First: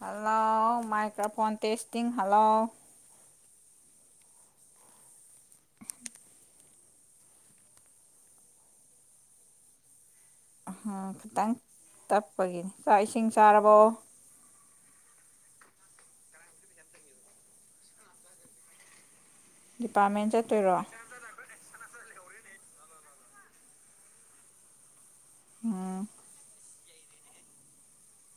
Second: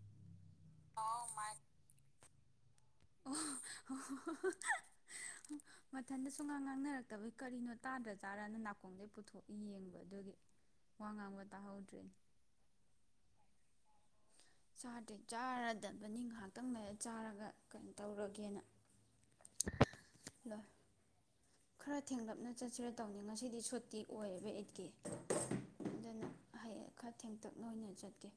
hello microphone testing hello [unintelligible] ꯃꯊꯟꯗ ꯁꯨꯡꯉꯥꯡ ꯉꯥꯡꯅꯔꯛꯇꯕꯒꯤ ꯀꯔꯤꯅꯣ ꯇꯥꯗ꯭ꯔ ꯆꯥꯔꯅ ꯅꯥꯀꯣꯡꯗꯒꯤ ꯄꯨꯊꯣꯛ ꯌꯦꯡꯕ ꯑꯗꯨꯒꯤ ꯎꯝ ꯋꯥ ꯉꯥꯡꯕ ꯈꯤꯇꯪ ꯇꯥꯍꯧꯗ꯭ꯔꯤꯅꯤ ꯇꯞꯄꯒꯤꯅꯤ ꯆꯥꯛ ꯏꯁꯤꯡ ꯆꯥꯔꯕꯣ ꯆꯥꯗꯤꯦ ꯆꯥꯔꯗꯕꯅꯤ ꯉꯥꯏꯍꯥꯛꯇꯪ ꯂ ꯆꯥꯔꯒ ꯀꯩꯅꯣ ꯇꯧꯔꯒꯦꯅ ꯗꯤꯄꯥꯔꯠꯃꯦꯟ ꯂꯣꯏ ꯆꯠꯇꯣꯏꯔꯣ ꯈꯔ ꯊꯦꯡꯂꯞꯅ ꯆꯠꯁꯤꯔ ꯇꯧꯅꯤ ꯉꯁꯤꯗꯤ ꯁꯨꯠꯇꯤ ꯑꯣꯏꯌꯦꯕ ꯑꯤꯠꯀꯤ ꯎꯝ ꯈꯔ ꯊꯦꯡꯇꯛꯅ ꯑꯣꯏꯅ ꯆꯠꯀꯦ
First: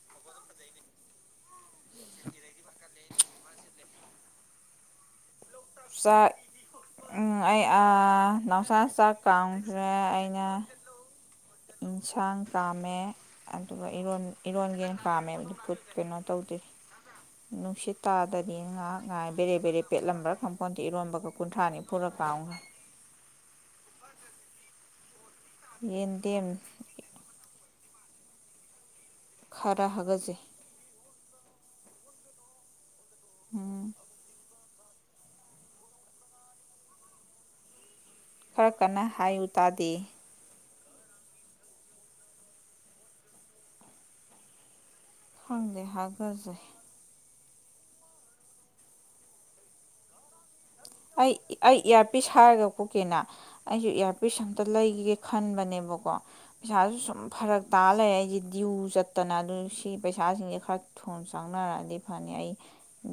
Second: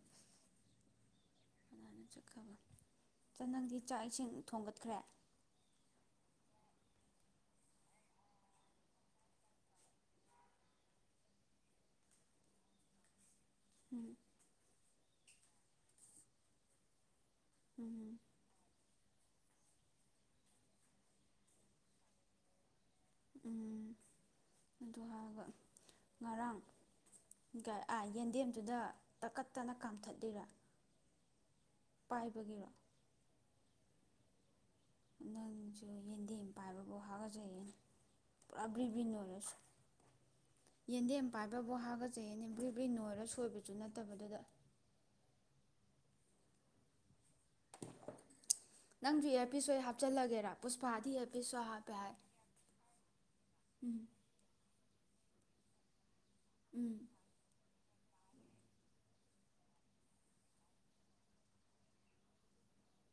ꯑꯗꯨ ꯅꯪꯗꯤ ꯆꯥꯛ ꯏꯁꯤꯡ ꯊꯣꯡꯒꯠꯈ꯭ꯔꯦ ꯆꯥꯛ ꯑꯩ ꯅꯥꯎꯁꯥ ꯆꯥꯛ ꯀꯥꯡꯈ꯭ꯔꯦ ꯑꯩꯅ ꯌꯦꯟꯁꯥꯡ ꯀꯥꯝꯃꯦ ꯑꯗꯨꯒ ꯎꯝ ꯏꯔꯣꯟ ꯏꯔꯣꯟꯒꯦꯅ ꯀꯥꯝꯃꯦ ꯀꯩꯅꯣ ꯇꯧꯗꯦ ꯅꯨꯡꯁꯤꯠ ꯎꯝ ꯇꯥꯗꯗꯤ ꯉꯥꯏꯥꯛ ꯉꯥꯏ ꯕꯔꯦ ꯕꯦ ꯄꯦꯠꯂꯝꯕ꯭ꯔꯥ ꯀꯝꯄꯥꯎꯟꯗ ꯏꯔꯣꯟꯝꯕꯒ ꯀꯨꯟꯊ꯭ꯔꯥ ꯅꯤꯝꯐꯨꯔꯛ ꯀꯥꯝꯃ ꯎꯝ ꯑꯗꯨ ꯍꯥꯏꯔꯒ ꯌꯦꯟꯗꯦꯝ ꯉꯔꯥꯡ ꯑꯥ ꯌꯦꯟꯗꯦꯝꯗꯨꯗ ꯇꯈꯠꯇꯅ ꯈꯔ ꯍꯥꯒꯠꯆꯩ ꯀꯥꯝꯊꯠꯂꯤꯔꯥ ꯄꯥꯏꯕꯒꯤꯔꯣ [unintelligible] ꯅꯪꯁꯨ ꯌꯦꯟꯗꯤ ꯄꯥꯏꯕꯕꯨꯥꯎ ꯍꯥꯔꯒꯖꯩꯌꯦꯅ ꯈꯔ ꯀꯟꯅ ꯄꯥꯕ꯭ꯔꯤꯕꯤꯗꯨ ꯍꯥꯏꯌꯨ ꯇꯥꯗꯦ ꯌꯦꯟꯗꯦꯝ ꯄꯥꯏꯕꯕꯨ ꯍꯥꯒꯠꯆꯩꯌꯦꯅꯦ ꯕꯔꯤ ꯕꯔꯤ ꯅꯣꯏꯔ ꯁꯣꯏꯕꯁꯨ ꯅꯠꯇꯕꯗꯨꯗ ꯈꯪꯗꯦ ꯍꯥꯒꯠꯆꯩ ꯅꯪꯁꯨ ꯑꯦꯔ ꯄꯤꯁ ꯅꯣꯏ ꯍꯥꯞꯆꯜꯂꯒꯦꯔꯥ ꯄꯨꯁꯄꯥꯥꯗꯤ ꯑꯦꯔ ꯄꯤꯁ ꯍꯥꯞꯄꯦ ꯍꯥꯏ ꯊꯥꯔꯒ ꯀꯣꯛꯀꯦꯅ ꯑꯩꯁꯨ ꯎꯝ ꯏꯌꯥꯔꯄꯤꯁ ꯑꯝꯇ ꯂꯩꯒꯒꯦ ꯈꯟꯕꯅꯦꯕꯀꯣ ꯄꯩꯁꯥꯁꯨ ꯎꯝ ꯁꯨꯝ ꯐꯔꯛ ꯇꯥ ꯂꯩ ꯑꯩꯁꯦ ꯗ꯭ꯌꯨ ꯆꯠꯇꯅ ꯑꯗꯨ ꯁꯤ ꯄꯩꯁꯥꯁꯤꯡꯁꯦ ꯈꯔ ꯐꯣꯟ ꯆꯪꯅꯔꯛꯑꯗꯤ ꯐꯅꯤ ꯑꯩ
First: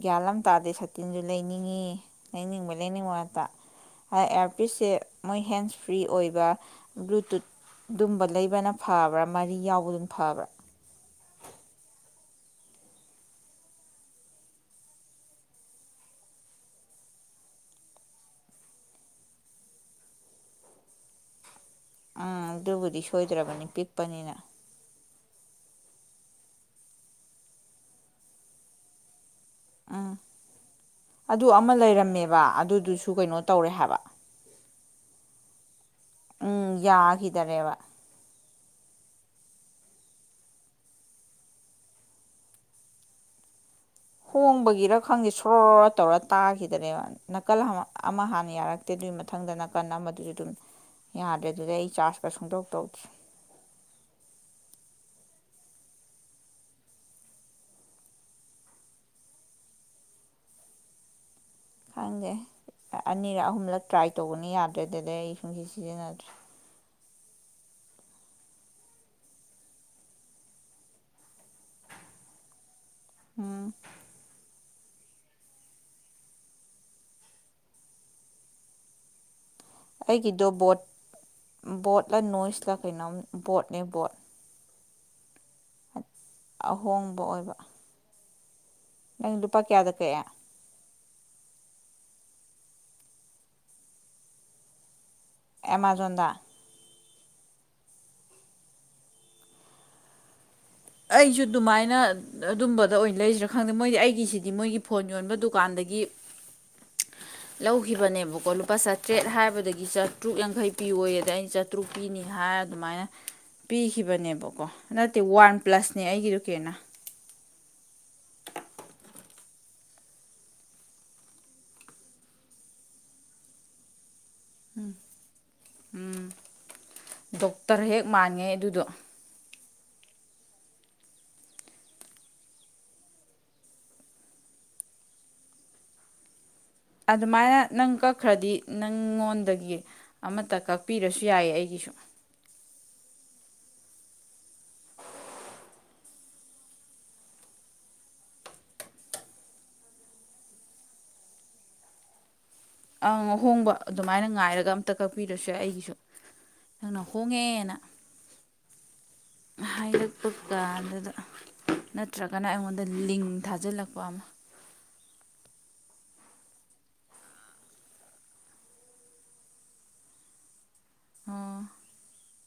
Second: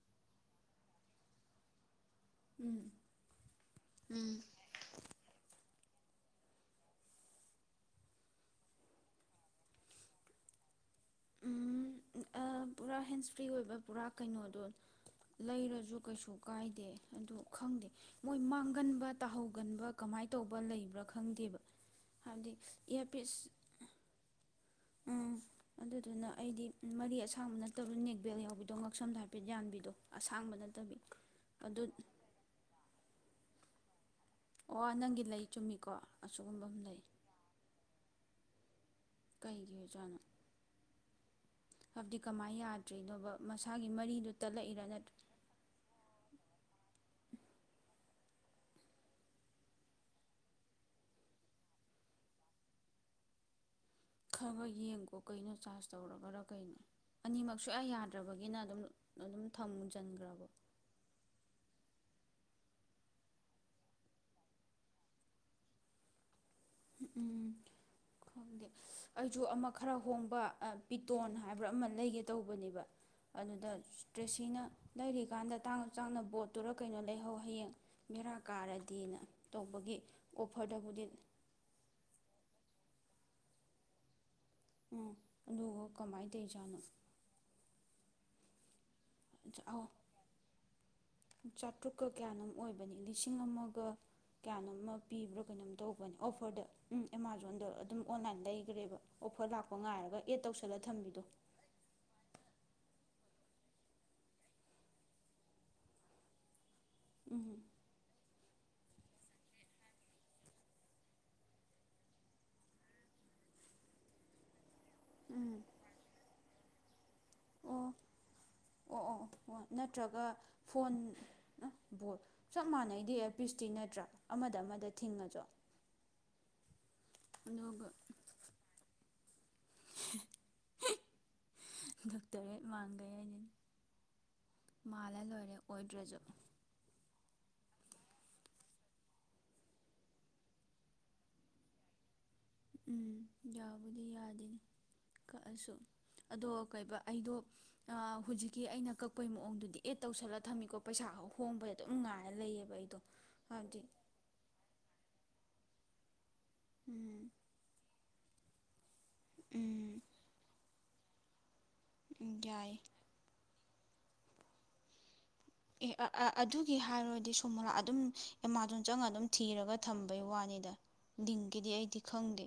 ꯒ꯭ꯌꯥꯟꯂꯝ ꯇꯥꯗꯦ ꯁꯇꯤꯟꯁꯨ ꯂꯩꯅꯤꯡꯏꯤ ꯂꯩꯅꯤꯡꯕ ꯂꯩꯅꯤꯡꯕ ꯉꯛꯇꯥ ꯎꯝ ꯑꯥꯔꯄꯤꯁꯁꯦ ꯃꯣꯏ ꯍꯦꯟꯁ ꯐ꯭ꯔꯤ ꯑꯣꯏꯕ ꯕ꯭ꯂꯨꯇꯨꯠ ꯑꯗꯨꯝꯕ ꯂꯩꯕꯅ ꯐꯕ꯭ꯔꯥ ꯃꯔꯤ ꯌꯥꯎꯕꯗꯨꯝ ꯐꯕ꯭ꯔꯥ ꯑꯥ ꯄꯨꯔꯥ ꯍꯦꯟꯁ ꯐ꯭ꯔꯤ ꯑꯣꯏꯕ ꯄꯨꯔꯥ ꯀꯩꯅꯣꯗꯣ ꯂꯩꯔꯁꯨ ꯀꯩꯁꯨ ꯀꯥꯏꯗꯦ ꯑꯗꯨ ꯈꯪꯗꯦ ꯃꯣꯏ ꯃꯥꯡꯒꯟꯕ ꯇꯥꯍꯧꯒꯟꯕ ꯀꯃꯥꯏꯅ ꯇꯧꯕ ꯂꯩꯕ꯭ꯔꯥ ꯈꯪꯗꯦꯕ ꯑꯥ ꯍꯥꯏꯕꯗꯤ ꯑꯗꯨꯕꯨꯗꯤ ꯏꯌꯥꯔꯄꯤꯁ ꯁꯣꯏꯗ꯭ꯔꯕꯅꯤ ꯄꯤꯛꯄꯅꯤꯅ ꯎꯝ ꯑꯗꯨꯅ ꯑꯩꯗꯤ ꯃꯔꯤ ꯑꯁꯥꯡꯕꯅ ꯇꯔꯨ ꯅꯦꯛꯕꯦꯜ ꯌꯥꯎꯕꯤꯗꯣ ꯉꯛꯁꯝꯗ ꯍꯥꯏꯐꯦꯠ ꯌꯥꯅꯤ ꯇꯕꯤꯗꯣ ꯎꯝ ꯑꯁꯥꯡꯕ ꯅꯠꯇꯕꯤꯗꯣ ꯑꯃ ꯑꯗꯨ ꯂꯩꯔꯝꯃꯦꯕ ꯑꯗꯨꯗꯨꯁꯨ ꯀꯩꯅꯣ ꯇꯧꯔꯦ ꯍꯥꯏꯕ ꯑꯣ ꯅꯪꯒꯤ ꯂꯩ ꯆꯨꯝꯃꯤꯀꯣ ꯑꯁꯤꯁꯨꯒꯨꯝꯕ ꯎꯝ ꯑꯃ ꯂꯩ [unintelligible] ꯀꯩꯒꯤ ꯑꯣꯖꯥꯠꯅꯣ ꯍꯥꯏꯕꯗꯤ ꯀꯃꯥꯏꯅ ꯌꯥꯗ꯭ꯔꯤꯅꯣꯕ ꯃꯁꯥꯒꯤ ꯃꯔꯤ ꯍꯣꯡꯕꯒꯤꯔ ꯈꯪꯗꯦ ꯁꯣꯔꯣꯔ ꯇꯧꯔ ꯇꯥꯈꯤꯗꯅꯦꯕꯅꯤ ꯅꯥꯀꯜ ꯑꯃ ꯍꯥꯟꯅ ꯌꯥꯔꯛꯇꯦ ꯑꯗꯨꯒꯤ ꯃꯊꯪꯗ ꯅꯥꯀꯟ ꯑꯃꯗꯨꯁꯨ ꯑꯗꯨꯝ ꯌꯥꯗ꯭ꯔꯦ ꯑꯗꯨꯗꯩ ꯑꯩ ꯆꯥꯔꯒ ꯁꯨꯡꯗꯧ ꯇꯧꯗꯦ ꯈꯒ ꯌꯦꯡꯀꯣ ꯀꯩꯅꯣ ꯆꯥꯔꯖ ꯇꯧꯔꯕꯔꯥ ꯀꯩꯅꯣ ꯑꯅꯤꯃꯛ ꯁꯨꯡ ꯌꯥ ꯌꯥꯗ꯭ꯔꯕꯒꯤꯅ ꯑꯗꯨꯝ ꯑꯗꯨꯝ ꯊꯝꯁꯤꯟꯈ꯭ꯔꯕꯣ ꯈꯪꯗꯦ ꯑꯅꯤꯔꯛ ꯑꯍꯨꯝꯂꯛ ꯇ꯭ꯔꯥꯏ ꯇꯧꯕꯅꯤ ꯌꯥꯗ꯭ꯔꯦ ꯑꯗꯨꯗꯩ ꯑꯩ ꯁꯨꯡꯁꯤ ꯁꯤꯖꯤꯟꯅꯗ꯭ꯔꯦ ꯎꯝ ꯈꯪꯗꯦ ꯑꯩꯁꯨ ꯑꯃ ꯈꯔ ꯍꯣꯡꯕ ꯄꯤꯇꯣꯟ ꯍꯥꯏꯕ꯭ꯔꯥ ꯑꯃ ꯂꯩꯒꯦ ꯇꯧꯕꯅꯦꯕ ꯑꯗꯨꯗ ꯎꯝ ꯇ꯭ꯔꯦꯁꯤꯅ ꯂꯩꯔꯤꯀꯥꯟꯗ ꯇꯥꯡꯑꯁꯨ ꯇꯥꯡꯅ ꯕꯣꯠꯇꯨꯔ ꯀꯩꯅꯣ ꯂꯩꯍꯧ ꯍꯌꯦꯡ ꯒꯦꯔꯥ ꯀꯥꯔꯗꯤꯅ ꯇꯧꯕꯒꯤ ꯑꯩꯒꯤꯗꯣ ꯕꯣꯠ ꯑꯣꯐꯔꯗꯕꯨꯗꯤ ꯕꯣꯠꯂ ꯅꯣꯏꯁꯂ ꯀꯩꯅꯣ ꯕꯣꯠꯅꯦ ꯕꯣꯠ ꯑꯣ ꯑꯗꯨꯒ ꯀꯃꯥꯏꯅ ꯇꯧꯖꯥꯠꯅꯣ ꯣꯡꯕ ꯑꯣꯏꯕ ꯅꯪ ꯂꯨꯄꯥ ꯀꯌꯥꯗ ꯀ ꯆꯥꯇ꯭ꯔꯨꯛꯀ ꯀꯌꯥꯅꯣꯝ ꯑꯣꯏꯕꯅꯤ ꯂꯤꯁꯤꯡ ꯑꯃꯒ ꯀꯌꯥꯅꯣꯝ ꯑꯃ ꯄꯤꯕ꯭ꯔꯥ ꯀꯩꯅꯣꯝ ꯇꯧꯕꯅꯤ ꯑꯦꯃꯥꯖꯣꯟꯗ ꯑꯣꯐꯔꯗ ꯎꯝ ꯑꯦꯃꯥꯖꯣꯟꯗ ꯑꯗꯨꯝ ꯑꯣꯟꯂꯥꯏꯟ ꯂꯩꯈ꯭ꯔꯦꯕ ꯑꯣꯐꯔ ꯂꯥꯛꯄ ꯉꯥꯏꯔꯒ ꯑꯦꯠ ꯇꯧꯁꯤꯜꯂ ꯊꯝꯕꯤꯗꯣ ꯑꯩꯁꯨ ꯑꯗꯨꯃꯥꯏꯅ ꯑꯗꯨꯝꯕꯗ ꯑꯣꯏꯅ ꯂꯩꯁꯤꯔꯥ ꯈꯪꯗꯦ ꯃꯣꯏꯗꯤ ꯑꯩꯒꯤꯁꯤꯗꯤ ꯃꯣꯏꯒꯤ ꯐꯣꯟ ꯌꯣꯟꯕ ꯗꯨꯀꯥꯟꯗꯒꯤ [inaudible] ꯂꯧꯈꯤꯕꯅꯦꯕꯀꯣ ꯂꯨꯄꯥ ꯆꯥꯇ꯭ꯔꯦꯠ ꯍꯥꯏꯕꯗꯒꯤ ꯆꯥꯇ꯭ꯔꯨꯛ ꯌꯥꯡꯈꯩ ꯄꯤꯌꯣꯏ ꯑꯗ ꯑꯩꯅ ꯆꯥꯇ꯭ꯔꯨꯛ ꯄꯤꯅꯤ ꯍꯥꯏꯔ ꯑꯗꯨꯃꯥꯏꯅ ꯄꯤꯈꯤꯕꯅꯦꯕꯀꯣ ꯅꯠꯇꯦ ꯋꯥꯟ ꯄ꯭ꯂꯁꯅꯦ ꯑꯩꯒꯤꯗꯨꯣ ꯀꯦꯅ ꯑꯣ ꯑꯣ ꯑꯣ ꯑꯣ ꯅꯠꯇ꯭ꯔꯒ ꯐꯣꯟ ꯕꯣ ꯆꯞ ꯃꯥꯟꯅꯩꯗꯤ ꯑꯦ ꯄꯤꯁꯇꯤ ꯅꯠꯇ꯭ꯔꯥ ꯑꯃꯗ ꯑꯃꯗ ꯊꯤꯡꯉꯁꯨ ꯎꯝ [unintelligible] ꯗꯣꯛꯇꯔ ꯍꯦ ꯃꯥꯡꯈꯦ ꯍꯥꯏꯅꯤꯗꯤ ꯃꯥꯜꯂ ꯂꯣꯏꯔꯦ ꯑꯣꯏꯗ꯭ꯔꯁꯨ ꯑꯗꯨꯃꯥꯏꯅ ꯅꯪ ꯀꯛꯈ꯭ꯔꯗꯤ ꯅꯪꯉꯣꯟꯗꯒꯤ ꯑꯃꯠꯇ ꯀꯛꯄꯤꯔꯁꯨ ꯌꯥꯏꯌꯦ ꯑꯩꯒꯤꯁꯨ ꯎꯝ ꯌꯥꯕꯨꯗꯤ ꯌꯥꯗꯦꯅꯤ ꯀꯛꯑꯁꯨ ꯑꯗꯣ ꯀꯩ ꯑꯩꯗꯣ ꯍꯧꯖꯤꯛꯀꯤ ꯑꯩꯅ ꯀꯛꯄꯩ ꯃꯑꯣꯡꯗꯨꯗꯤ ꯑꯦꯠ ꯇꯧꯁꯜꯂ ꯊꯝꯃꯤꯀꯣ ꯄꯩꯁꯥ ꯈ ꯍꯣꯡꯕꯗ ꯑꯗꯨꯝ ꯉꯥꯏꯔ ꯂꯩꯌꯦꯕ ꯑꯩꯗꯣ ꯑꯪ ꯑꯍꯣꯡꯕ ꯍꯥꯏꯕꯗꯤ ꯑꯗꯨꯃꯥꯏꯅ ꯉꯥꯏꯔꯒ ꯑꯝꯇ ꯀꯛꯄꯤꯔꯁ ꯌꯥ ꯑꯩꯒꯤꯁꯨ ꯅꯪꯅ ꯎꯝ ꯍꯣꯡꯉꯦꯅ ꯍꯥꯏꯔ ꯀꯀ ꯑꯗꯨꯗ ꯎꯝ ꯅꯠꯇ꯭ꯔꯒꯅ ꯌꯥꯏ ꯑꯩꯉꯣꯟꯗ ꯂꯤꯡ ꯊꯥꯖꯤꯜꯂꯛꯄ ꯑꯃ ꯑꯦ ꯑꯗꯨꯒꯤ ꯍꯥꯏꯔꯗꯤ ꯁꯣꯃꯣꯔꯥ ꯑꯗꯨꯝ ꯑꯦꯃꯥꯖꯣꯟ ꯆꯪꯉꯒ ꯑꯗꯨꯝ ꯊꯤꯔꯒ ꯊꯝꯕꯩ ꯋꯥꯅꯤꯗ ꯑꯣ ꯂꯤꯡꯀꯤꯗꯤ ꯑꯩꯗꯤ ꯈꯪꯗꯦ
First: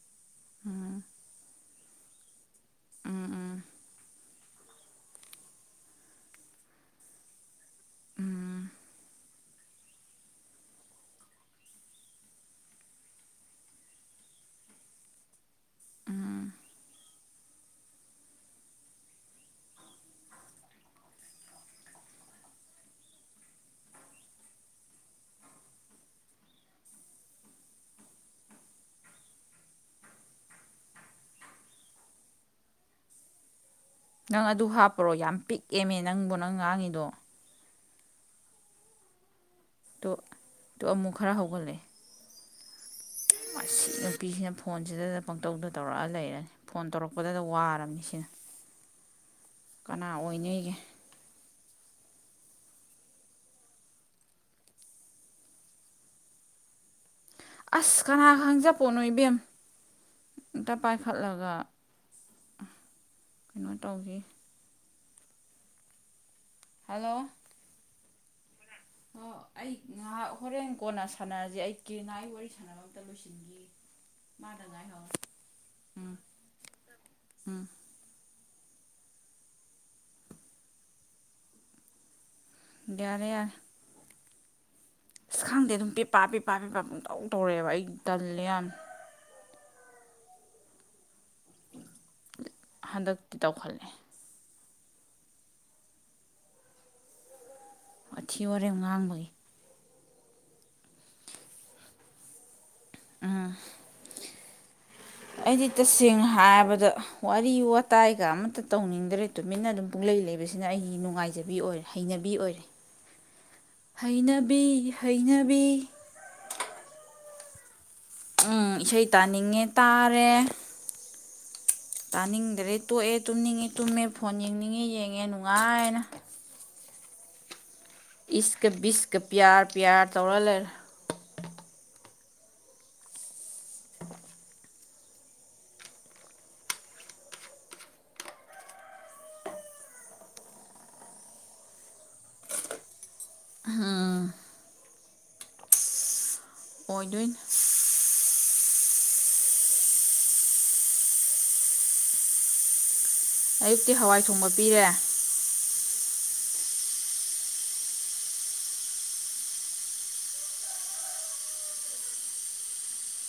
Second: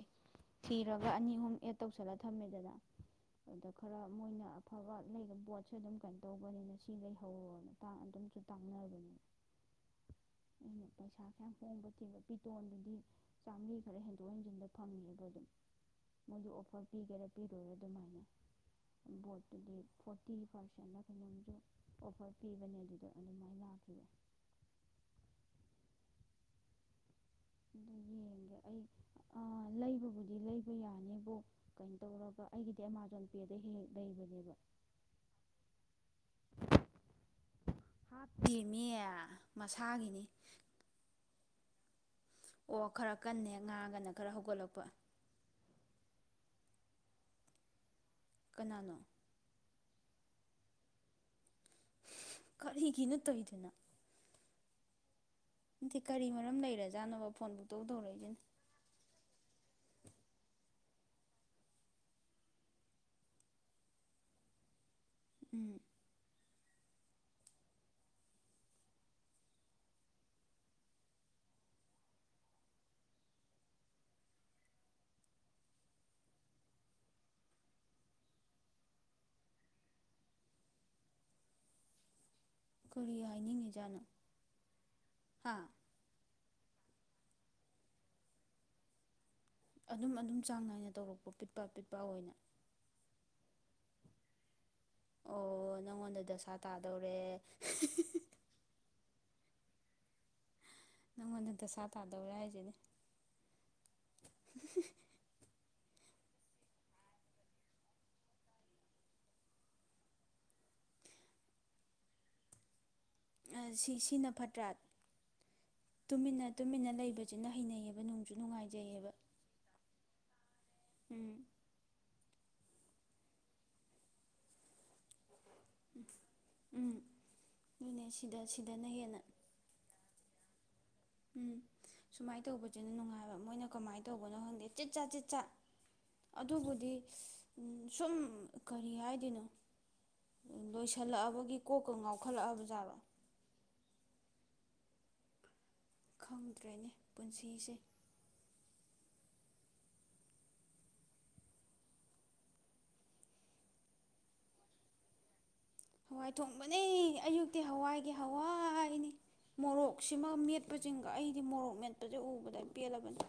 ꯊꯤꯔꯒ ꯑꯅꯤ ꯑꯍꯨꯝ ꯑꯦꯗ ꯇꯧꯁꯤꯜꯂ ꯊꯝꯃꯦꯗꯅ ꯎꯝ ꯎꯝ ꯑꯗꯨꯗ ꯈꯔ ꯃꯣꯏꯅ ꯑꯐꯕ ꯂꯩꯕ ꯄꯕꯣꯠꯁꯨ ꯑꯗꯨꯝ ꯀꯩꯅꯣ ꯇꯧꯕꯅꯤꯅ ꯁꯤ ꯂꯩꯍꯧꯔꯣꯅ ꯑꯗꯨꯝꯁꯨ ꯇꯥꯡꯅꯔꯕꯅꯦ ꯑꯩꯅ ꯄꯩꯁꯥ ꯈꯌꯥꯝ ꯍꯣꯡꯕ ꯊꯦꯕ ꯄꯤꯇꯣꯟꯗꯨꯗꯤ ꯆꯥꯝꯃꯔꯤ ꯈꯔ ꯍꯦꯟꯗꯣꯛ ꯍꯦꯟꯖꯤꯟꯕ ꯐꯪꯉꯕ ꯑꯗꯨꯝ ꯃꯣꯏꯗ ꯑꯣꯐꯔ ꯄꯤꯒꯦꯔꯥ ꯄꯤꯔ ꯑꯗꯨꯃꯥꯏꯅ ꯕꯣꯠꯇꯨꯗꯤ ꯐꯣꯔꯇꯤ ꯄꯥꯔꯁꯦꯟꯗ ꯀꯩꯅꯣꯝꯁꯨ ꯑꯣꯐꯔ ꯄꯤꯕꯅꯦ ꯑꯗꯨꯗꯣ ꯑꯗꯨꯃꯥꯏꯅ ꯂꯥꯛꯈꯤꯕꯒ ꯑꯗ ꯌꯦꯡꯒꯦ ꯑꯩ ꯂꯩꯕꯕꯨꯗꯤ ꯂꯩꯕ ꯌꯥꯅꯤꯕꯣꯛ ꯀꯩꯅꯣ ꯇꯧꯔꯒ ꯑꯩꯒꯤꯗꯤ ꯑꯦꯃꯥꯖꯣꯟ ꯗ ꯍ ꯂꯩ ꯅꯪ ꯑꯗꯨ ꯍꯥꯞꯄ꯭ꯔꯣ ꯌꯥꯝ ꯄꯤꯛꯑꯦꯃꯦ ꯅꯪꯕꯨ ꯅꯪ ꯉꯥꯡꯉꯤꯗꯣ ꯍꯥꯞꯇꯦꯃꯤ ꯃꯁꯥꯒꯤꯅꯤ ꯇꯨ ꯑꯃꯨꯛ ꯈꯔ ꯍꯧꯒꯠꯂꯦ ꯑꯣ ꯈꯔ ꯀꯟꯅ ꯍꯦꯛ ꯑ ꯉꯥꯡꯉꯒꯅ ꯈꯔ ꯅꯨꯄꯤꯁꯤꯅ ꯍꯧꯒꯠꯂꯛꯄ ꯐꯣꯟꯁꯤꯗꯗ ꯄꯪꯇꯧꯗꯨ ꯇꯧꯔꯛꯑ ꯂꯩꯔꯦ ꯐꯣꯟ ꯇꯧꯔꯛꯄꯗꯗ ꯋꯥꯔꯕꯅꯤ ꯁꯤꯅ ꯀꯅꯥꯅꯣ ꯀꯅꯥ ꯑꯣꯏꯅꯦꯒꯦ ꯀꯔꯤꯒꯤꯅꯣ ꯇꯧꯏꯗꯨꯅ ꯅꯠꯇꯦ ꯀꯔꯤ ꯃꯔꯝ ꯂꯩꯔꯖꯥꯠꯅꯣꯕ ꯐꯣꯟ ꯄꯨꯡꯇꯧ ꯑꯁ ꯀꯅꯥ ꯇꯧꯔꯛꯏꯁꯤꯅ ꯈꯪꯖꯄꯣꯠꯅꯣ ꯏꯕꯦꯝ ꯑꯝꯇ ꯄꯥꯏꯈꯠꯂꯒ ꯀꯩꯅꯣ ꯇꯧꯅꯤ ꯎꯝ ꯍꯜꯂꯣ ꯑꯣ ꯑꯩ ꯉꯥꯏꯍꯥꯛ ꯍꯣꯔꯦꯟ ꯀꯣꯟꯅ ꯁꯥꯟꯅꯔꯁꯤ ꯑꯩ ꯀ [unintelligible] ꯋꯥꯔꯤ ꯁꯥꯟꯅꯕ ꯑꯝꯇ ꯂꯣꯏꯁꯤꯟꯈꯤꯒꯦ ꯎꯝ ꯎꯝ ꯀꯔꯤ ꯌꯥꯔꯦ ꯌꯥꯔꯦ ꯍꯥꯏꯅꯤꯡꯉꯤꯖꯥꯠꯅꯣ ꯑꯁ ꯍꯥ ꯈꯪꯗꯦ ꯑꯗꯨꯝ ꯄꯦꯄꯥ ꯄꯦꯄꯥ ꯄꯦꯄꯥ ꯄꯨꯡꯇꯧ ꯇꯧꯔꯛꯑꯦꯕ ꯑꯩ ꯇꯜꯂꯦ ꯌꯥꯝ ꯑꯗꯨꯝ ꯑꯗꯨꯝ ꯆꯥꯡ ꯅꯥꯏꯅ ꯇꯧꯔꯛꯄ ꯄꯤꯠꯄꯥ ꯄꯤꯠꯄꯥ ꯑꯣꯏꯅ ꯍꯟꯗꯛ ꯇꯧꯈꯠꯂꯦ ꯑꯣ ꯅꯪꯉꯣꯟꯗ ꯗꯁꯥ ꯇꯥꯗꯧꯔꯦ ꯋꯥꯊꯤ ꯋꯥꯔꯦꯝ ꯉꯥꯡꯕꯒꯤ ꯅꯪꯉꯣꯟꯗ ꯗꯁꯥ ꯇꯥꯗꯧꯔꯦ ꯍꯥꯏꯁꯤꯅꯤ ꯎꯝ [unintelligible] ꯑꯩꯗꯤ ꯇꯁꯦꯡꯅ ꯍꯥꯏꯔꯕꯗ ꯋꯥꯔꯤ ꯋꯥꯇꯥꯏꯒ ꯑꯃꯇ ꯇꯧꯅꯤꯡꯗ꯭ꯔꯦ ꯇꯨꯃꯤꯟꯅ ꯑꯗꯨꯝ ꯄꯨꯡꯂꯩ ꯂꯩꯕꯁꯤꯅ ꯑꯩꯒꯤ ꯅꯨꯡꯉꯥꯏꯖꯕꯤ ꯑꯣꯏꯔꯦ ꯍꯩꯅꯕꯤ ꯑꯣꯏꯔꯦ [inaudible] ꯁꯤ ꯁꯤꯅ ꯍꯩꯅꯕꯤ ꯐꯠꯇ꯭ꯔꯥ ꯍꯩꯅꯕꯤ ꯇꯨꯃꯤꯟꯅ ꯇꯨꯃꯤꯟꯅ ꯂꯩꯕꯁꯤꯅ ꯍꯩꯅꯩꯌꯦꯕ ꯅꯨꯡ ꯎꯝ ꯏꯁꯩ ꯇꯥꯅꯤꯡꯉꯦ ꯇꯥꯔꯦ ꯎꯝ ꯇꯥꯅꯤꯡꯗ꯭ꯔꯦ ꯇꯣꯛꯑꯦ ꯇꯨꯝꯅꯤꯡꯉꯦ ꯇꯨꯝꯃꯦ ꯐꯣꯟ ꯌꯦꯡꯅꯤꯡꯉꯦ ꯌꯦꯡꯉꯦ ꯅꯨꯡꯉꯥꯏꯅ ꯎꯝ ꯑꯗꯨꯅꯦ ꯁꯤꯗ ꯏꯁꯀ ꯁꯤꯗꯅ ꯕꯤꯁꯀ ꯍꯦꯟꯅ ꯄꯤꯌꯥꯔ ꯄꯤꯌꯥꯔ ꯇꯧꯔ ꯂꯩꯔꯦ ꯎꯝ ꯁꯨꯃꯥꯏ ꯇꯧꯕꯁꯤꯅ ꯅꯨꯡꯉꯥꯏꯕ ꯃꯣꯏꯅ ꯀꯃꯥꯏꯅ ꯇꯧꯕꯅꯣ ꯈꯪꯗꯦ ꯆꯤꯠ ꯆꯥꯠ ꯆꯤꯠ ꯆꯥꯠ ꯑꯗꯨꯕꯨꯗꯤ ꯁꯨꯝ ꯀꯔꯤ ꯍꯥꯏꯗꯣꯏꯅꯣ ꯂꯣꯏꯁꯜꯂꯛꯑꯕꯒꯤ ꯀꯣꯛꯀ ꯉꯥꯎꯈꯠꯂꯛꯑꯕ ꯖꯥꯠꯂꯣ ꯑꯪ ꯈꯪꯗ꯭ꯔꯦꯅꯦ ꯑꯣꯏꯗꯣꯏꯅꯤ ꯄꯨꯟꯁꯤꯁꯦ [inaudible] ꯑꯌꯨꯛꯇꯤ ꯍꯋꯥꯏ ꯊꯣꯡꯕ ꯄꯤꯔꯦ [unintelligible] ꯍꯋꯥꯏ ꯊꯣꯡꯕꯅꯤ ꯑꯌꯨꯛꯇꯤ ꯍꯋꯥꯏꯒꯤ ꯍꯋꯥꯏꯅꯤ ꯃꯣꯔꯣꯛꯁꯤꯃ ꯃꯦꯠꯄꯁꯤꯡꯒ ꯑꯩꯗꯤ ꯃꯣꯔꯣꯛ ꯃꯦꯠꯄꯁꯦ ꯎꯕꯗ ꯄꯦꯜꯂꯕꯅꯤ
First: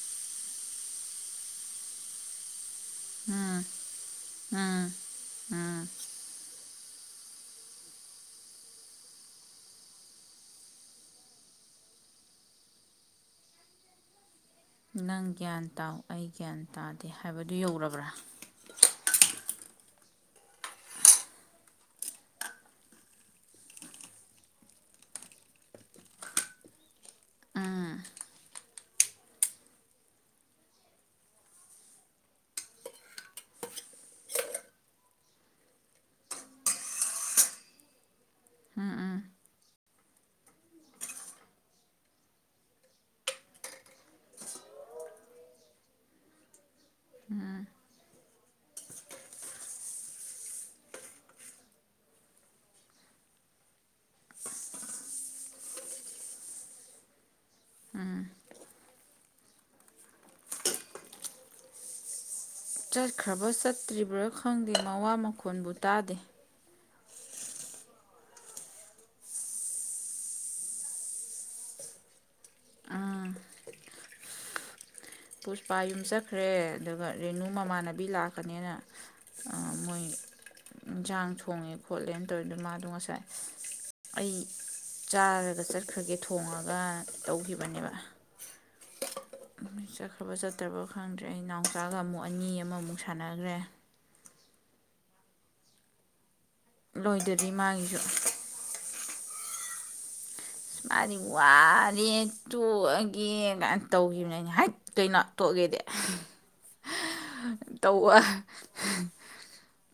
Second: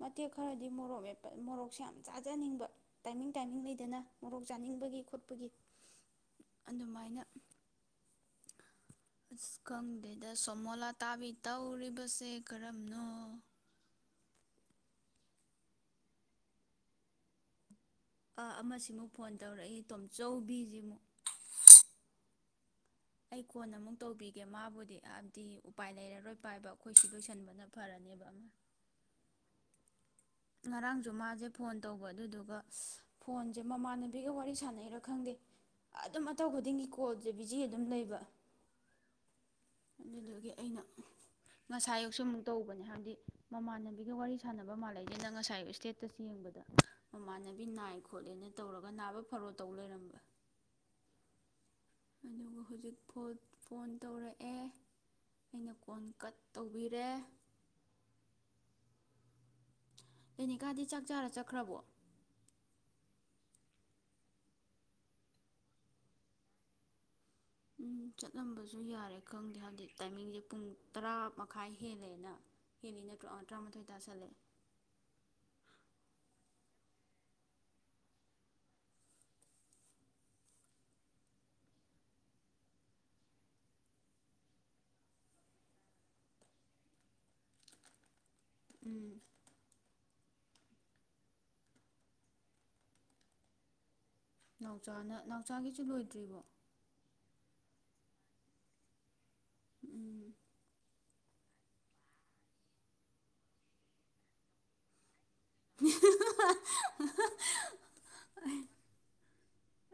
ꯃꯇꯦꯛ ꯈꯔꯗꯤ ꯃꯣꯔꯣꯛ ꯃꯦꯠꯄ ꯃꯣꯔꯣꯛꯁꯦ ꯌꯥꯝ ꯆꯥꯖꯅꯤꯡꯕ ꯇꯥꯏꯃꯤꯡ ꯎꯝ ꯇꯥꯏꯃꯤꯡ ꯂꯩꯗꯅ ꯃꯣꯔꯣꯛ ꯎꯝ ꯆꯥꯅꯤꯡꯕꯒꯤ ꯈꯣꯠꯄꯒꯤ ꯎꯝ ꯑꯗꯨꯃꯥꯏꯅ ꯑꯁ ꯈꯪꯗꯦꯗ ꯁꯣꯃꯣꯂꯥꯇꯥꯕꯤ ꯇꯧꯔꯤꯕꯁꯦ ꯀꯔꯝꯅꯣ ꯅꯪ ꯒ꯭ꯌꯥꯟ ꯇꯥꯎ ꯑꯩ ꯒ꯭ꯌꯥꯟ ꯇꯥꯗꯦ ꯍꯥꯏꯕꯗꯨ ꯌꯧꯔꯕ꯭ꯔꯥ ꯑꯥ ꯑꯃꯁꯤꯃꯨꯛ ꯐꯣꯟ ꯇꯧꯔꯛꯏ ꯇꯣꯝꯆꯧꯕꯤꯁꯤꯃꯨꯛ ꯑꯩ ꯀꯣꯟꯅ ꯑꯃꯨꯛ ꯇꯧꯕꯤꯒꯦ ꯃꯥꯕꯨꯗꯤ ꯍꯥꯏꯕꯗꯤ ꯎꯄꯥꯏ ꯂꯩꯔꯔꯣꯏ ꯄꯥꯏꯕ ꯑꯩꯈꯣꯏꯁꯤ ꯂꯣꯏꯁꯟꯕꯅ ꯎꯝ ꯐꯔꯅꯦꯕ ꯑꯃ ꯉꯔꯥꯡꯁꯨ ꯃꯥꯁꯦ ꯐꯣꯟ ꯇꯧꯕ ꯑꯗꯨꯗꯨꯒ ꯐꯣꯟꯁꯦ ꯃꯃꯥꯟꯅꯕꯤꯒ ꯋꯥꯔꯤ ꯁꯥꯟꯅꯩꯔꯥ ꯈꯪꯗꯦ ꯑꯗꯨꯝ ꯑꯇꯧ ꯈꯨꯗꯤꯡꯒꯤ ꯀꯣꯜꯁꯦ ꯕꯤꯖꯤ ꯑꯗꯨꯝ ꯂꯩꯕ ꯑꯗꯨꯗꯨꯒꯤ ꯑꯩꯅ ꯉꯁꯥꯏꯌꯨꯛꯁꯨ ꯑꯃꯨꯛ ꯇꯧꯕꯅꯤ ꯍꯥꯏꯕꯗꯤ ꯃꯃꯥꯟꯅꯕꯤꯒ ꯋꯥꯔꯤ ꯁꯥꯟꯅꯕ ꯃꯥꯜꯂꯩꯁꯤꯅ ꯉꯁꯥꯏ ꯏꯁꯇꯦꯠ ꯇꯁ ꯌꯦꯡꯕꯗ ꯃꯃꯥꯟꯅꯕꯤ ꯅꯥꯏ ꯈꯣꯠꯂꯦꯅ ꯇꯧꯔꯒ ꯅꯥꯕ ꯐꯔꯣ ꯇꯧ ꯂꯩꯔꯝꯕ ꯑꯗꯨꯒ ꯍꯧꯖꯤꯛ ꯐꯣ ꯐꯣꯟ ꯇꯧꯔꯛꯑꯦ ꯑꯩꯅ ꯀꯣꯟ ꯀꯠ ꯇꯧꯕꯤꯔꯦ ꯎꯝ ꯖꯦꯅꯤꯀꯥꯗꯤ ꯆꯥꯛ ꯆꯥꯔ ꯆꯠꯈ꯭ꯔꯕꯣ ꯆꯠꯈ꯭ꯔꯕ꯭ꯔꯥ ꯆꯠꯇ꯭ꯔꯤꯕ꯭ꯔꯥ ꯈꯪꯗꯦ ꯃꯋꯥ ꯃꯈꯣꯟꯕꯨ ꯇꯥꯗꯦ ꯎꯝ ꯆꯠꯂꯝꯕꯁꯨ ꯌꯥꯔꯦ ꯈꯪꯗꯦ ꯍꯥꯏꯕꯗꯤ ꯇꯥꯏꯃꯤꯡꯁꯦ ꯄꯨꯡ ꯇꯔꯥ ꯃꯈꯥꯏ ꯍꯦꯜꯂꯦꯅ ꯍꯦꯜꯂꯤ ꯅꯠꯇ꯭ꯔꯣ ꯑꯪ ꯇꯔꯥꯃꯊꯣꯏ ꯇꯥꯁꯜꯂꯦ ꯄꯨꯁꯄꯥ ꯌꯨꯝ ꯆꯠꯈ꯭ꯔꯦ ꯑꯗꯨꯒ ꯔꯦꯅꯨ ꯃꯃꯥꯟꯅꯕꯤ ꯂꯥꯛꯀꯅꯦꯅ ꯑ ꯃꯣꯏ ꯏꯟꯁꯥꯡ ꯊꯣꯡꯉꯤ ꯈꯣꯠꯂꯤꯅ ꯇꯧꯔꯤꯗꯨ ꯃꯥꯗꯨ ꯉꯁꯥꯏ ꯑꯩ ꯆꯥꯔꯒ ꯆꯠꯈ꯭ꯔꯒꯦ ꯊꯣꯡꯉꯒꯅ ꯇꯧꯈꯤꯕꯅꯦꯕ ꯎꯝ ꯆꯠꯈ꯭ꯔꯕ ꯆꯠꯇ꯭ꯔꯕ ꯈꯪꯗ꯭ꯔꯦ ꯑꯩ ꯅꯥꯎꯆꯥꯒ ꯑꯃꯨꯛ ꯑꯅꯤ ꯑꯃꯃꯨꯛ ꯁꯥꯟꯅꯈ꯭ꯔꯦ ꯅꯥꯎꯆꯥꯅ ꯅꯥꯎꯆꯥꯒꯤꯁꯨ ꯂꯣꯏꯗ꯭ꯔꯤꯕꯣ ꯂꯣꯏꯗꯔꯤ ꯃꯥꯒꯤꯁꯨ ꯎꯝ ꯃꯥꯗꯤ ꯋꯥꯔꯦ ꯇꯣꯛꯑꯒꯦ ꯀꯥꯏꯅ ꯇꯧꯈꯤꯕꯅꯤ ꯑꯩꯅ ꯍꯥꯏ ꯀꯩꯅꯣ ꯇꯣꯛꯑꯒꯦꯗꯤ ꯇꯧꯕ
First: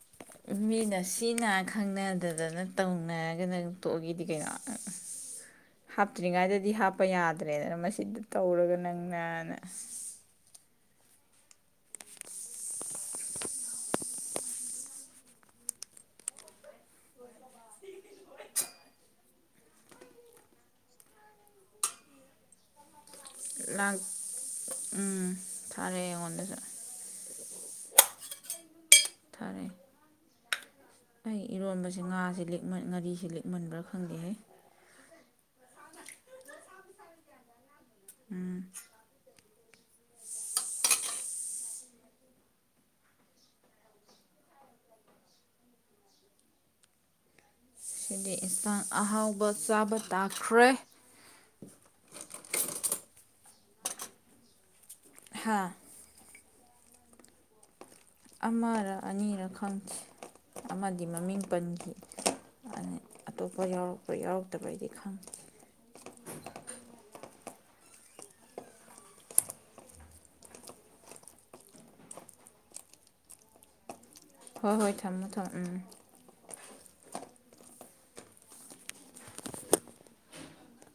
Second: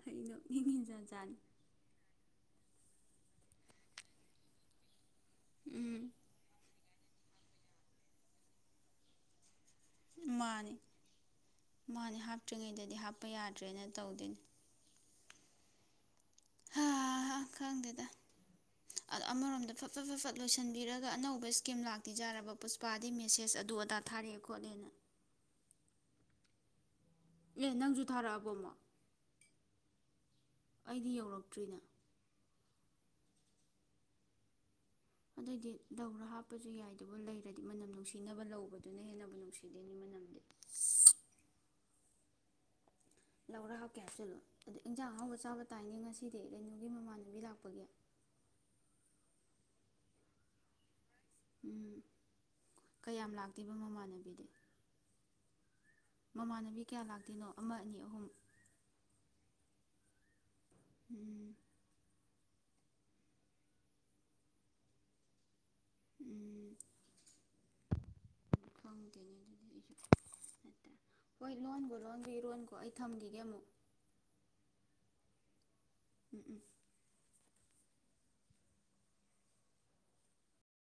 ꯑꯩ ꯅꯣꯛꯅꯤꯡꯉꯤ ꯃꯤꯅ ꯖꯥꯠ ꯖꯥꯠꯅꯤ ꯁꯤꯅꯥ ꯈꯪꯅꯗꯗꯅ ꯇꯧꯅꯔꯒꯅ ꯅꯪ ꯇꯣꯛꯑꯒꯦꯗꯤ ꯀꯩꯅꯣ ꯎꯝ ꯍꯥꯞꯇ꯭ꯔꯤꯉꯩꯗꯗꯤ ꯍꯥꯞ ꯄ ꯌꯥꯗ꯭ꯔꯦꯗꯅ ꯃꯁꯤꯗ ꯇꯧꯔꯒ ꯅꯪꯅꯥꯅ ꯃꯥꯅꯤ ꯃꯥꯅꯤ ꯍꯥꯞꯇ꯭ꯔꯤꯉꯩꯗꯗꯤ ꯍꯥꯞꯄ ꯌꯥꯗ꯭ꯔꯦꯅ ꯇꯧꯗꯣꯏꯅꯦ ꯑꯥ ꯈꯪꯗꯦꯗ ꯑꯃꯔꯣꯝꯗ ꯐ ꯐꯠ ꯐ ꯐꯠ ꯂꯣꯏꯁꯤꯟꯕꯤꯔꯒ ꯑꯅꯧꯕ ꯏꯁꯀꯤꯝ ꯂꯥꯛꯇꯤ ꯌꯥꯔꯕ ꯄꯨꯁꯄꯥꯗꯤ ꯃꯦꯁꯦꯁ ꯑꯗꯨ ꯑꯗꯥ ꯂꯥꯛ ꯊꯥꯔꯛꯑꯦ ꯈꯣꯠꯂꯦꯅ ꯎꯝ ꯊꯥꯔꯛꯑꯦ ꯑꯩꯉꯣꯟꯗꯁꯨ ꯑꯦ ꯅꯪꯁꯨ ꯊꯥꯔꯛꯑꯕꯣ ꯑꯃꯣꯛ ꯊꯥꯔꯛꯑꯦ ꯑꯩ ꯏꯔꯣꯟꯕꯁꯦ ꯉꯥꯁꯦ ꯂꯤꯛꯃꯟ ꯉꯥꯔꯤꯁꯤ ꯂꯤꯛꯃꯟꯕ꯭ꯔꯥ ꯈꯪꯗꯦꯍꯦ ꯑꯗꯨꯏꯗꯤ ꯂꯧꯔ ꯍꯥꯞꯄꯁꯨ ꯌꯥꯏꯗꯨꯕꯨ ꯂꯩꯔꯗꯤ ꯃꯅꯝ ꯅꯨꯡꯁꯤꯅꯕ ꯂꯧꯕꯗꯨꯅ ꯍꯦꯟꯅꯕꯨ ꯅꯨꯡꯁꯤ ꯊꯗꯒꯤ [unintelligible] ꯃꯅꯝꯗꯤ ꯂꯧꯔ ꯍꯥꯞꯀꯦ ꯍꯥꯞꯆꯤꯜꯂꯣ ꯑꯗꯣ ꯏꯟꯖꯥꯡ ꯑꯍꯥꯎꯕ ꯆꯥꯕ ꯇꯥꯏꯅꯦ ꯉꯁꯤꯗꯤ ꯔꯦꯅꯨꯒꯤ ꯃꯃꯥꯟꯅꯕꯤ ꯂꯥꯛꯄꯒꯤ ꯉꯁꯤꯗꯤ ꯏꯟꯁꯥꯡ ꯑꯍꯥꯎꯕ ꯆꯥꯕ ꯇꯥꯈ꯭ꯔꯦ ꯎꯝ ꯀꯌꯥꯝ ꯂꯥꯛꯇꯣꯏꯕ ꯃꯃꯥꯟꯅꯕꯤꯗꯤ ꯍꯥꯥ ꯃꯃꯥꯟꯅꯕꯤ ꯀꯌꯥ ꯂꯥꯛꯇꯣꯏꯅꯣ ꯑꯃ ꯑꯅꯤ ꯑꯍꯨꯝ ꯑꯃꯔ ꯑꯅꯤꯔ ꯈꯪꯈꯤ ꯑꯃꯗꯤ ꯃꯃꯤꯡ ꯎꯝ ꯄꯟꯈꯤ ꯑꯇꯣꯞꯄ ꯌꯥꯎꯔꯛꯄ꯭ꯔꯥ ꯌꯥꯎꯔꯛꯇꯕꯩꯗꯤ ꯈꯪꯗꯦ ꯎꯝ ꯈꯪꯗꯦꯅꯦ ꯑꯗꯨꯗꯤ ꯑꯩꯁꯨ ꯍꯣꯏ ꯂꯣꯟꯒꯣ ꯂꯣꯟꯒꯣ ꯏꯔꯣꯟꯈꯣ ꯑꯩ ꯊꯝꯈꯤꯒꯦ ꯑꯃꯨꯛ ꯍꯣꯏ ꯍꯣꯏ ꯊꯝꯃꯣ ꯊꯝꯃꯣ ꯎꯝ ꯎꯝ ꯎꯝ